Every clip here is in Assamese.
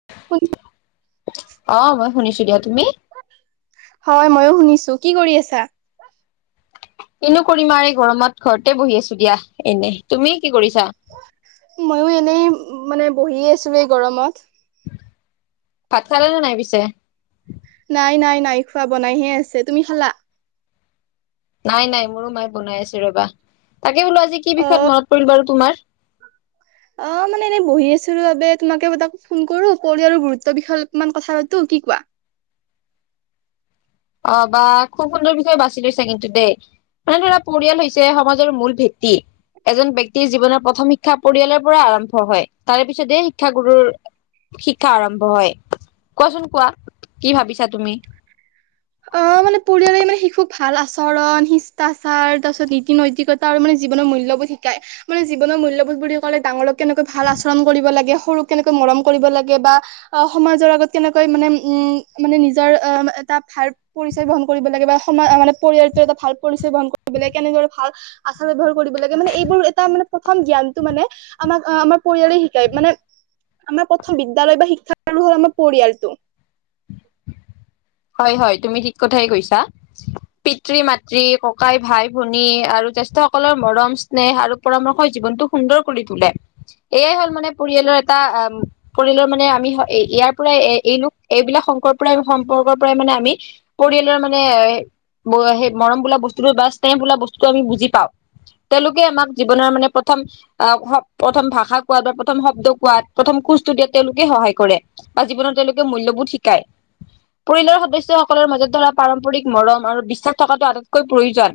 [unintelligible] অ', মই শুনিছো দিয়া, তুমি? হয় মইও শুনিছো, কি কৰি আছা? কিনো কৰিম আৰু এই গৰমত, ঘৰতে বহি আছো দিয়া এনে, তুমি কি কৰিছা? মইও এনেই মানে বহিয আছো এই গৰমত। ভাত খালেনে নাই পিছে? নাই নাই নাই খোৱা, বনাইহে আছে, তুমি খালা? নাই নাই, মোৰো মায়ে বনাই আছে ৰ'বা, তাকে বোলো আজি কি অ বিষয়ত মনত পৰিল বাৰু তোমাৰ? অ', মানে এনেই বহি আছিলোঁ বাবে তোমাকে এটা ফোন কৰো কৰি আৰু গুৰুত্ব বিষয় অলপমান কথা পাতো, কি কোৱা? [inaudible] অ', বা খুব সুন্দৰ বিষয় বাছি লৈছা কিন্তু দেই। মানে ধৰা পৰিয়াল হৈছে সমাজৰ মূল ভেটি। এজন ব্যক্তিৰ জীৱনৰ প্ৰথম শিক্ষা পৰিয়ালৰ পৰাই আৰম্ভ হয়, তাৰে পিছতহে শিক্ষাগুৰুৰ শিক্ষা আৰম্ভ হয়, কোৱাচোন কোৱা কি ভাবিছা তুমি। অ', মানে পৰিয়ালেই মানে শিশুক ভাল আছ চৰণ শিষ্টাচাৰ তাৰপিছত নীতি নৈতিকতা আৰু মানে জীৱনৰ মূল্যবোৰধ শিকাই, মানে জীৱনৰ মূল্যবোধ বুলি ক'লে ডাঙৰক কেনেকৈ ভাল আচৰম কৰিব লাগে, সৰুক কেনেকৈ মৰম কৰিব লাগে, বা অ, সমাজৰ আগত কেন কেনেকৈ মানে, উম, মানে নিজৰ এটা ভাৰ। পৰিচয় গ্ৰহণ কৰিব লাগে, বা সমা মানে পৰিয়ালটো এটা ভাল পৰিচয় গ্ৰহণ কৰিব লাগে। কেনেদৰে ভাল আচাৰ ব্যৱহাৰ। কৰিব লাগে মানে, এইবোৰ এটা মানে প্ৰথম জ্ঞানটো মানে, আমাক আমাৰ পৰিয়ালে শিকায় মানে। আমাৰ প্ৰথম বিদ্যালয় বা শিক্ষা গুৰু হ'ল আমাৰ পৰিয়ালটো। হয়, হয়, তুমি ঠিক কথাই কৈছা। পিতৃ মাতৃ ককাই ভাই ভনী আৰু জেষ্ঠসকলৰ মৰম, স্নেহ আৰু পৰামৰ্শই জীৱনটো সুন্দৰ কৰি তোলে। এয়াই হ'ল মানে পৰিয়ালৰ। এটা আ, পৰিয়ালৰ মানে আমি ইয়াৰ পৰাই এৰিলোঁ এই এইবিলাক শকৰ পৰা সম্পৰ্কৰ। প্ৰায় মানে আমি, পৰিয়ালৰ মানে সেই মৰম বোলা বস্তুটো বা স্নেহ বোলা বস্তুটো আমি, বুজি পাওঁ। তেওঁলোকে আমাক জীৱনৰ মানে প্ৰথম। প্ৰথম আহ, প্ৰথম ভাষা কোৱাত বা প্ৰথম শব্দ কোৱাত, প্ৰথম খোজটো দিয়াত। তেওঁলোকে সহায় কৰে, বা জীৱনত তেওঁলোকে মূল্যবোধ শিকায়। পৰিয়ালৰ সদস্যসকলৰ মাজত, ধৰা পাৰম্পৰিক মৰম আৰু বিশ্বাস থকাটো আটাইতকৈ প্ৰয়োজন।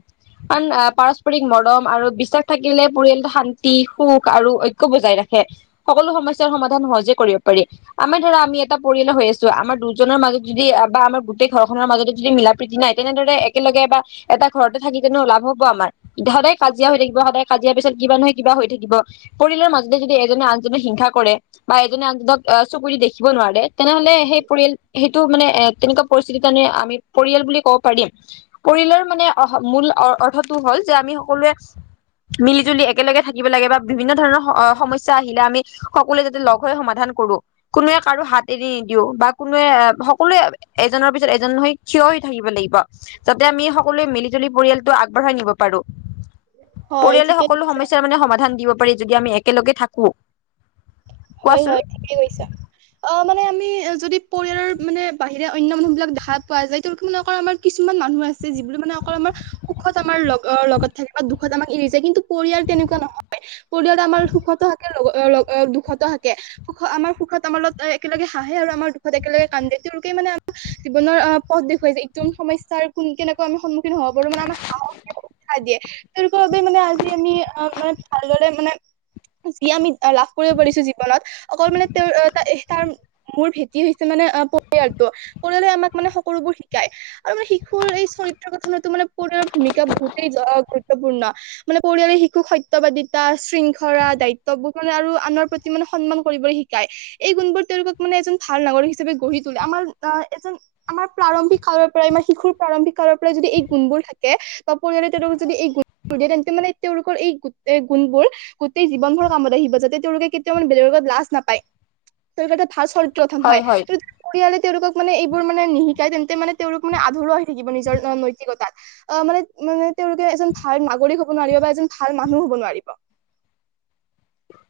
আন অহ, পাৰস্পৰিক মৰম আৰু বিশ্বাস থাকিলে পৰিয়ালটো শান্তি। সুখ আৰু ঐক্য‌ বজাই ৰাখে। সকলো সমস্যাৰ সমাধান সহজে কৰিব পাৰি। আমিৰ ধৰা আমি এটা পৰি য়ালে হৈ আছো আমাৰ দুজনৰ মাজত যদি বা আমাৰ গোটেই ঘৰখনৰ মাজতে যদি মিলা প্ৰীতি নাই তেনেদৰে একেলগে বা এটা ঘৰতে থাকি কেনেও লাভ হব আমাৰ। সদায় কাজিয়া হৈ থাকিব সদায় কাজিয়াৰ পিছত কিবা নহয় কিবা হৈ থাকিব। পৰিয়ালৰ মাজতে যদি এজনে হিংসা কৰে, বা এজনে আনজনক চকু দি দেখিব নোৱাৰে, তেনেহলে সেই পৰিয়াল। টো মানে, এ তেনেকুৱা পৰিস্থিতি তানে আমি পৰিয়াল বুলি ক'ব পাৰিম। পৰিয়ালৰ মানে অহ। মূল অৰ-অৰ্থটো হ'ল যে আমি সকলোৱে। মিলি জুলি একেলগে থাকিব লাগে। বা বিভিন্ন ধৰণৰ স-সমস্যা আহিলে আমি সকলোৱে যাতে লগ হৈ সমাধান কৰো। কোনোৱে কাৰো হাত এৰি নিদিঔ বা কোনোৱে আ। সকলোৱে, এজনৰ পিছত এজন হৈ থিয় হৈ থাকিব লাগিব। যাতে আমি সকলোৱে মিলি-জুলি পৰিয়ালটো আগবাঢ়। বঢ়ায় নিব পাৰো। হয় পৰিয়ালে ঠিকে সকলো কৈছা, সমস্যাৰ মানে সমাধান দিব। পাৰে। যদি আমি একেলগে থাকো। হয়, কোৱাচোন হয়, ঠিকেই কৈছা। অহ, মানে আমি। যদি পৰিয়ালৰ মানে বাহিৰে অন্য মানুহ বিলাক দেখা পোৱা যায়, তেওঁলোকৰ মানে অকমান কিছমান মানুহ আছে, যিবোৰ মানে। অকল আমাৰ, সুখত আমাৰ লগৰ লগত থাকে। বা দুখত আমাক এৰি যায় কিন্তু, পৰিয়াল তেনেকুৱা নহয়। পৰি পৰিয়াল আমাৰ সুখতো থাকে লগৰ অহ, লগ অ, দুখত। ত' থাকে। সুখ আমাৰ সুখত আমাৰ লগত একেলগে হাঁহে আৰু আমাৰ দুখ একেলগে কান্দে। তেওঁলোকে মানে আমাৰ জীৱন। জীৱনৰ অহ, পথ দেখুৱাই যায়। একদম সমস্যাৰ কোন কেনেকুৱ আমি সন্মুখীন হ'ব পাৰো মানে, আমাক সাহস দেখুৱাই ‌দিয়ে। তেওঁলোকৰ বাবে মানে, আজি আমি অ, মানে ভালদৰে মানে। যি আমি লাভ কৰিব পাৰিছো। বলত। অকল মানে তেওঁ এই তাৰ এ তাৰ মোৰ ভেটি হৈছে মানে অ, পৰিয়ালটো। পৰিয়ালে আমাক মানে সকলোবোৰ শিকায়। আৰু মানে, শিশুৰ এই চৰিত্ৰ গথনতো মানে পৰিয়ালৰ ভূমিকা বহুতেই। অহ', গুৰুত্বপূৰ্ণ মানে পৰিয়ালৰ শিশুক সত্যবাদিতা, শৃংখল, দায়িত্ববোৰ মানে আৰু আনৰ প্ৰতি। মানে সন্মান কৰিবলৈ শিকায়। এই গুণবোৰ তেওঁলোকক মানে এজন ভাল নাগৰিক হিচাপে গঢ়ি তোলে আমাৰ অহ, এজন। আমাৰ প্ৰাৰম্ভিক কালৰ পৰাই আমাৰ শিশুৰ প্ৰাৰম্ভিক কালৰ পৰা যদি, এই গুণবোৰ থাকে, বা পৰিয়ালে তেওঁলোক যদি এই। এই গুণব দিয়ে তেন্তে মানে, তেওঁলোকৰ এই গোট গুণবোৰ গোটেই জীৱন ভৰ কামত আহিব যাতে, তেওঁলোকে কেতি তেওঁ মানে বেলেগৰ লগত লাজ নাপায়। তেওঁলোকৰটো ভাল চৰিত্ৰ গঠন হয়। পৰিয়ালে তেওঁলোকক। মানে এইবোৰ মানে নিশিকাই, তেন্তে মানে তেওঁলোক মানে আধৰুৱা হৈ থাকিব নিজৰ নৈতিকতাত। অহ মানে মানে তেওঁলোকে এজন ভাল নাগৰিক হ'ব নোৱাৰিব বা এজন ভাল মানুহ হব নোৱাৰিব।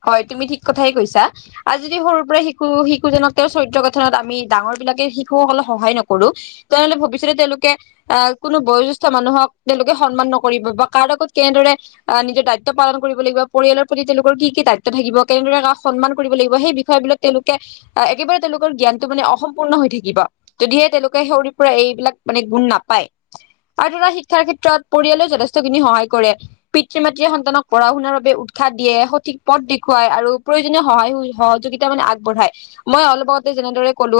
হয়, তুমি ঠিক কথাই কৈছা। আৰু যদি সৰুৰ পৰাই শিশু-শিশুজনক তেওঁৰ চৰিত্ৰ গঠনত আমি ডাঙৰ বিলাক এনেকে শিশুসকলক সহায় নকৰো, তেনেহ'লে ভৱিষ্যতে তেওঁলোকে অহ, কোনো বয়োজ্যেষ্ঠ মানুহক তেওঁলোকে সন্মান নকৰিব বা কাৰ আগত কেনেদৰে নিজৰ দায়িত্ব পালন কৰিব লাগিব, পৰিয়ালৰ প্ৰতি তেওঁলোক কি কি দায়িত্ব থাকিব। কেনেদৰে কাক সন্মান কৰিব লাগিব, সেই বিষয় বিলাক তেওঁলোকে অহ, একেবাৰে তেওঁলোকৰ জ্ঞানটো মানে, অসম্পূৰ্ণ হৈ থাকিব। যদিহে তেওঁলোকে সৰুৰ পৰাই এইবিলাক মানে গুণ নাপায়। আৰু ধৰা, শিক্ষাৰ ক্ষেত্ৰত পৰিয়ালেও যথেষ্ট খিনি সহায় কৰে, পিতৃ-মাতৃয়ে সন্তানক পঢ়া শুনাৰ বাবে উৎসাহ দিয়ে। ঠিক পথ দেখুৱাই আৰু প্ৰয়োজনীয় সহায় স-সহযোগিতা মানে আগবঢ়াই। মই অলপ আগতে যেনেদৰে কলো,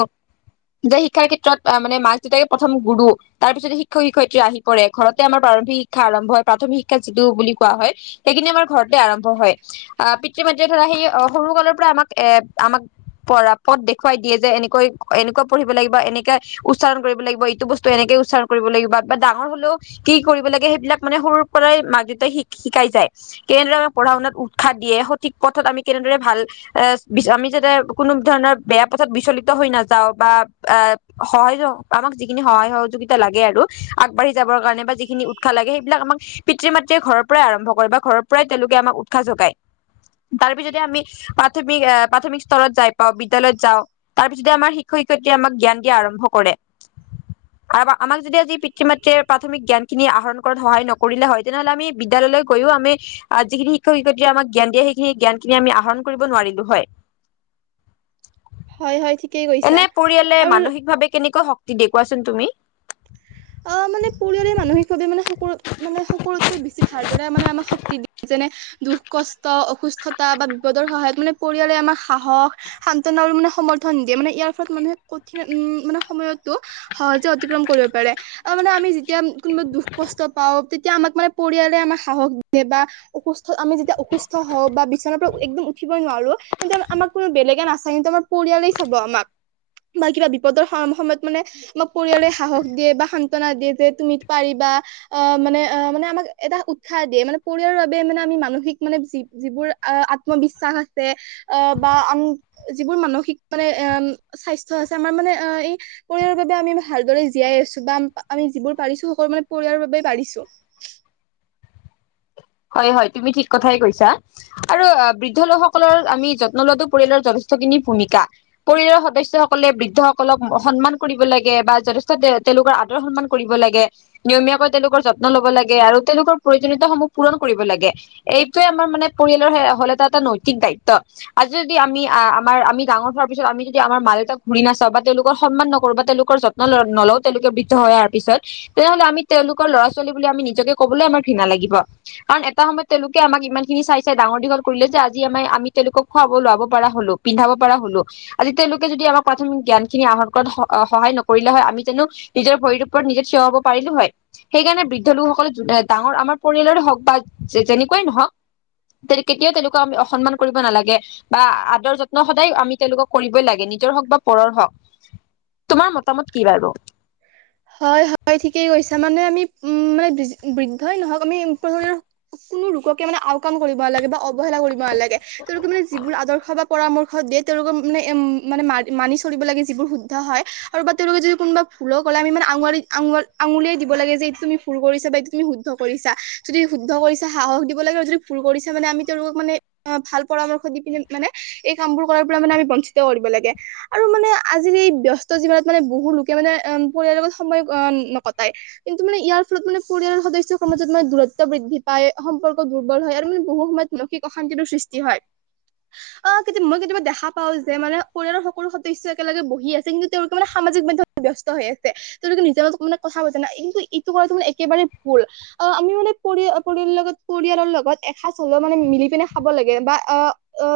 যে শিক্ষাৰ ক্ষেত্ৰত মানে মাক-দেউতাকে প্ৰথম গুৰু তাৰ পিছতে শিক্ষক-শিক্ষয়িত্ৰী আহি পৰে। ঘৰতে আমাৰ প্ৰাৰম্ভিক শিক্ষা আৰম্ভ হয় প্ৰাথমিক শিক্ষা যিটো বুলি কোৱা হয় সেইখিনি আমাৰ ঘৰতে আৰম্ভ হয়। আহ পিতৃ মাতৃয়ে ধৰা সেই সৰু কালৰ পৰা আমাক এ আমাক পঢ়া পদ দেখুৱাই দিয়ে যে এনেকৈ এনেকুৱা পঢ়িব লাগিব এনেকে উচ্চাৰণ কৰিব লাগিব এইটো বস্তু এনেকে। উচ্চাৰণ কৰিব লাগিব বা ডাঙৰ হলেও কি কৰিব লাগে সেইবিলাক মানে সৰুৰ পৰাই মাক দেউতাই শি শিকাই যায়। কেনেদৰে পঢ়া শুনাত উ শিক্ষা দিয়ে সঠিক পথত আমি কেনেদৰে ভাল এ আমি যাতে কোনো ধৰণৰ বেয়া পথত বিচলিত হৈ নাযাওঁ বা আ সহায় আমাক যিখিনি সহায় সহযোগিতা লাগে আৰু আগবাঢ়ি যাব কাৰণে বা যিখিনি উৎসাহ লাগে সেইবিলাক আমাক পিতৃ মাতৃয়ে ঘৰৰ পৰাই আৰম্ভ কৰে বা ঘৰৰ পৰাই তেওঁলোকে আমাক উৎসাহ যোগায়। তাৰ পিছতে আমি প্ৰাথমিক প্ৰাথমিক স্তৰত যাই পাওঁ বিদ্যালয়ত যাওঁ। তাৰপিছতে আমাৰ শিক্ষক শিক্ষয়িত্ৰীয়ে আমাক জ্ঞান দিয়া আৰম্ভ কৰে। [inaudible] আৰু আমাক যদি আজি পিতৃ মাতৃয়ে প্ৰাথমিক জ্ঞান খিনি আহৰণ কৰাত সহায় নকৰিলে হয় তেনেহ'লে আমি বিদ্যালয়লৈ গৈও আমি আ যিখিনি শিক্ষক শিক্ষয়িত্ৰী আমাক জ্ঞান দিয়ে সেইখিনি জ্ঞানখিনি আমি আহৰণ কৰিব নোৱাৰিলো হয়। হয় হয় ঠিক এনে পৰিয়ালে মানসিকভাৱে কেনেকৈ শক্তি দিয়ে কোৱাচোন তুমি? অ মানে পৰিয়ালে মানসিকভাৱে মানে সকলোত মানে সকলোতকৈ বেছি ভালদৰে মানে আমাক শক্তি দিয়ে যে মানে দুখ কষ্ট, অসুস্থতা বা বিপদৰ সহায়ত মানে পৰিয়ালে আমাৰ সাহস শান্তনা আৰু মানে সমৰ্থন দিয়ে মানে ইয়াৰ ফলত মানুহে কঠিন উম মানে সময়তো সহজে অতিক্ৰম কৰিব পাৰে। মানে আমি যেতিয়া কোনোবা দুখ কষ্ট পাওঁ তেতিয়া আমাক মানে পৰিয়ালে আমাক সাহস দিয়ে বা অসুস্থ আমি যেতিয়া অসুস্থ হওঁ বা বিচনাৰ পৰা একদম উঠিবই নোৱাৰো তেন্তে আমাক কোনো বেলেগে নাচায় কিন্তু আমাৰ পৰিয়ালেই চাব আমাক। বা কিবা বিপদৰ সময়ত মানে আমাক পৰিয়ালে সাহস দিয়ে বা সান্তনা দিয়ে যে তুমি পাৰিবা অ মানে আ মানে আমাক এটা উৎসাহ দিয়ে মানে পৰিয়ালৰ বাবে মানে আমি মানসিক মানে যি-যিবোৰ অ, আত্মবিশ্বাস আছে অ, বা আ [unintelligible] যিবোৰ মানসিক মানে [unintelligible] স্বাস্থ্য আছে আমাৰ মানে অ, এই পৰিয়ালৰ বাবে আমি ভালদৰে জীয়াই আছো বা আমি যিবোৰ পাৰিছো সেইবোৰ মানে পৰিয়ালৰ বাবেই পাৰিছো। হয়-হয় তুমি ঠিক কথাই কৈছা আৰু বৃদ্ধ লোকসকলৰ আমি যত্ন লোৱাটো পৰিয়ালৰ যথেষ্টখিনি ভূমিকা পৰিয়ালৰ সদস্যসকলে বৃদ্ধসকলক সন্মান কৰিব লাগে বা য যথেষ্ট তে -তেওঁলোকৰ আদৰ সন্মান কৰিব লাগে নিয়মীয়াকৈ তেওঁলোকৰ যত্ন ল'ব লাগে আৰু তেওঁলোকৰ প্ৰয়োজনীয়তা সমূহ পূৰণ কৰিব লাগে এইটোয়ে আমাৰ মানে পৰিয়ালৰ হ'ল এটা-এটা নৈতিক দায়িত্ব আজি যদি আমি আ আমাৰ আমি ডাঙৰ হোৱাৰ পিছত আমি যদি আমাৰ মা-দেউতাক ঘূৰি নাচাওঁ বা তেওঁলোকৰ সন্মান নকৰো বা তেওঁলোকৰ যত্ন নল অ, তেওঁলোকে বৃদ্ধ হৈ আহাৰ পিছত তেনেহলে আমি তেওঁলোকৰ ল'ৰা-ছোৱালী বুলি আমি নিজকে কবলৈ আমাৰ ঘৃণা লাগিব। কাৰণ এটা সময়ত তেওঁলোকে আমাক ইমান খিনি চাই -চাই ডাঙৰ দীঘল কৰিলে যে আজি আমাৰ আমি তেওঁলোকক খুৱাব লোৱাব পৰা হ'ল পিন্ধাব পাৰা হলো আজি তেওঁলোকে যদি আমাৰ প্ৰাথমিক জ্ঞান খিনি আহৰণ কৰাত সহায় নকৰিলে হয় আমি জানো নিজৰ ভৰিৰ ওপৰত নিজে থিয় হব পাৰিলো হয় সেইকাৰণে বৃদ্ধ লোকসকলে জুনে ডাঙৰ আমাৰ পৰিয়ালৰে হওক [unintelligible] যে - যেনেকুৱাই নহওক তে কেতিয়াও তেওঁলোকক আমি অসন্মান কৰিব নালাগে বা আদৰ যত্ন সদায় আমি তেওঁলোকক কৰিবই লাগে। নিজৰ হওক বা পৰৰ হওক তোমাৰ মতামত কি বাৰু? হয়- হয় ঠিকেই কৈছা মানে আমি উম, মানে বৃদ্ধই নহক আমি [unintelligible] কোন লোককে মানে আওকাণ কৰিব নালাগে বা অৱহেলা কৰিব নালাগে তেওঁলোকে মানে যিবোৰ আদৰ্শ বা পৰামৰ্শ দিয়ে তেওঁলোকৰ মানে-মানে মা-মানি চলিব লাগে যিবোৰ শুদ্ধ হয় আৰু বা তেওঁলোকে যদি কোনোবা ভুলক কলে আমি মানে আঙুৰীয়াৰিত আঙ-আঙুলিয়াই দিব লাগে যে এইটো তুমি ভুল কৰিছা বা এইটো তুমি শুদ্ধ কৰিছা যদি শুদ্ধ কৰিছা সাহস দিব লাগিব আৰু যদি ভুল কৰিছা মানে আমি তেওঁলোকক মানে ভাল অ, ভাল পৰামৰ্শ দি পিনে মানে এই কামবোৰ কৰাৰ পৰা মানে আমি বঞ্চিত কৰিব লাগে আৰু মানে আজিৰ এই বস্ত জীৱনত মানে বহু লোকে মানে পৰিয়ালৰ লগত সময় নকটাই কিন্তু মানে ইয়াৰ ফলত মানে পৰিয়ালৰ সদস্যৰ [unintelligible] মাজত মানে দূৰত্ব বৃদ্ধি পায় পায় সম্পৰ্ক দুৰ্বল হয় আৰু মানে বহু সময়ত মানসিক অশান্তিৰো সৃষ্টি হয়। অ কেতি মই কেতিয়াবা দেখা পাও যে, মানে পৰিয়ালৰ সকলো সদস্য একেলগে বহি আছে। কিন্তু তেওঁলোকে মানে সামাজিক মাধ্যমত ব্যস্ত হৈ আছে। তেওঁলোকে নিজৰ মানে কথা পাতা নাই। কিন্তু ইটো কৰাটো মানে একেবাৰে ভুল। আমি মানে পৰিয়া লগত পৰিয়ালৰ লগত এসাঁজ হ'লেও মানে মিলি কেনে খাব লাগে। বা অ, অ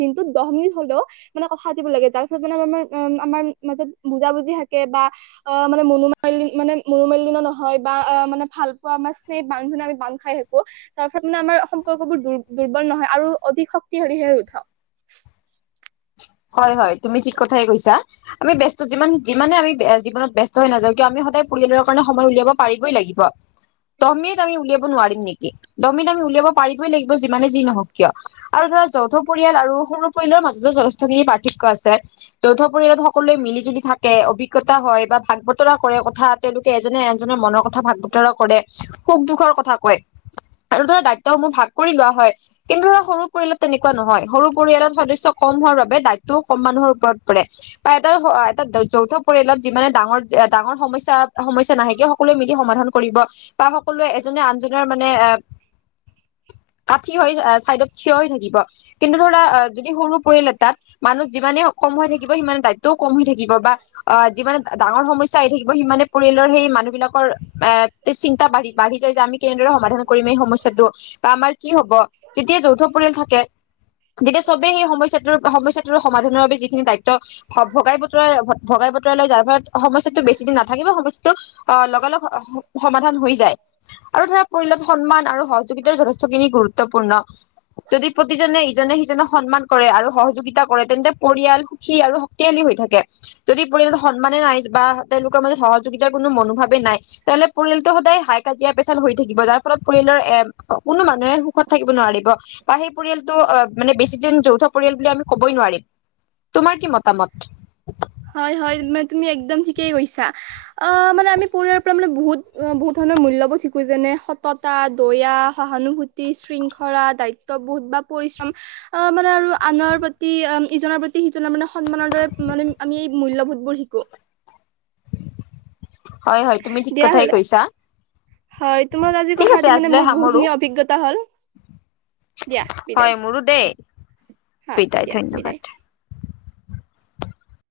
দিনটোত দহ মিনিট হব, মানে কথা পাতিব লাগে। যাৰ ফলত মানে মাৰ আমাৰ মাজত বুজা বুজি থাকে বা অ মানে মনোমাল্য মানে মনোমালিন্য নহয়। বা আ মানে ভাল পোৱা আমাৰ স্নেহ বান্ধনে আমি বান্ধ খাই থাকো। কো যাৰফলত মানে আমাৰ সম্পৰ্কবোৰ দু দুৰ্বল নহয়। আৰু অধিক শক্তিশালীহে উঠক। [unintelligible] হয়, হয়, তুমি ঠিক কথাই কৈছা। আমি ব্যস্ত যিমান, যিমানে আমি জীৱনত ব্যস্ত হৈ নাযাও কিয়, আমি সদায় পৰিয়ালৰ কাৰণে সময় উলিয়াব পাৰিবই লাগিব। দহমিনিট আমি উলিয়াব নোৱাৰিম নিকি, দহমিনিট আমি উলিয়াব পাৰিবই লাগিব। যিমানে যি নহওক কিয় আৰু ধৰা যৌথ পৰিয়াল আৰু সৰু পৰিয়ালৰ মাজতো যথে ষ্ট খিনি পাৰ্থক্য আছে। যৌথ পৰিয়ালত সকলোৱে মিলি জুলি থাকে, অভিজ্ঞতা হয়, বা ভাগ বতৰা কৰে। কথা তেওঁলোকে এজনে আনজনৰ মনৰ কথা ভাগ বতৰা কৰে। সুখ দুখৰ কথা কয়। আৰু ধৰা দায়িত্বসমূহ ভাগ কৰি লোৱা হয় কিন্তু সৰু পৰিয়ালত তেনেকুৱা নহয়সৰু পৰিয়ালত সদস্য কম হোৱাৰ বাবে দায়িত্বও কম মানুহৰ ওপৰত পৰে, বা এটা এটা যৌথ পৰিয়ালত যিমানে ডাঙৰ ডাঙৰ সমস্যা সমস্যা নাহে কিয় সকলোৱে মিলি সমাধান কৰিব, বা সকলোৱে এজনে আনজনৰ মানে এ কাঠি হৈ চাইডত থিয় হৈ থাকিব। কিন্তু ধৰা যদি সৰু পৰিয়াল এটাত মানুহ যিমানে কম হৈ থাকিব সিমানে দায়িত্বও কম হৈ থাকিব। বা অ যিমানে ডাঙৰ সমস্যা আহি থাকিব, সিমানে পৰিয়ালৰ সেই মানুহ বিলাকৰ এ চিন্তা বাঢ়ি, বাঢ়ি যায় যে আমি কেনেদৰে সমাধান কৰিম এই সমস্যাটো, বা আমাৰ কি হ'ব। তেতি যৌথ পৰিয়াল থাকে। যেতিয়া চবেই সেই সমস্যাটোৰ সমস্যাটো সমাধানৰ বাবে যিখিনি দায়িত্ব ভগাই বতৰা, ভগাই বতৰা লৈ, যাৰ ফলত সমস্যাটো বেছি দিন না থাকিব সন্তুষ্ট অ লগালগ সমাধান হৈ যায়। আৰু ধৰা পৰিয়ালত সন্মান আৰু সহযোগিতাৰ যথেষ্ট খি নি গুৰুত্বপূৰ্ণ যদি প্ৰতিজনে ইজনে সিজনক সন্মান কৰে, আৰু সহ শক্তিশালী হৈ থাকে যদি পৰিয়ালত সন্মানে নাই বা তেওঁলোকৰ মাজত সহযোগিতাৰ কোনো মনোভাৱেই নাই। তেনেহলে পৰিয়ালটো সদায় হাই কাজিয়া পেচাল হৈ থাকিব। যাৰ ফলত পৰিয়াল এ কোনো মানুহে সুখত থাকিব নোৱাৰিব, বা সেই পৰিয়ালটো অ মানে বেছি দিন যৌথ পৰিয়াল বুলি আমি ক'বই নোৱাৰিম। তোমাৰ কি মতামত। হয়, হয়। মানে তুমি একদম থিক কেই কৈছা। আ মানে আমি পৰিয়ালৰ পৰা মানে বহুত বহুত ধৰণৰ মূল্যবোধ শিকো। যেনে সততা দয়া, সহানুভূতি, শৃংখলা, দায়িত্ববোধ, বা পৰিশ্ৰম অ, মানে আৰু আৰু আন- নৰ প্ৰতি ইজনৰ প্ৰতি সিজনৰ মানে সন্মানৰ দৰে, মানে আমি এই মূল্যবোধবোৰ শিকো। হয়, হয়, তুমি ঠিক দিয়া কথাই হলে কৈছা। হয়। তোমাৰ লগত আজি ঠিক কথা আছে পাতি মানে, আজিলৈ মোৰ সামৰো বহুখিনি অভিজ্ঞতা হ'ল। দিয়া বিদায় হয় মোৰো দেই। হয় বিদায় দিয়া ধন্যবাদ।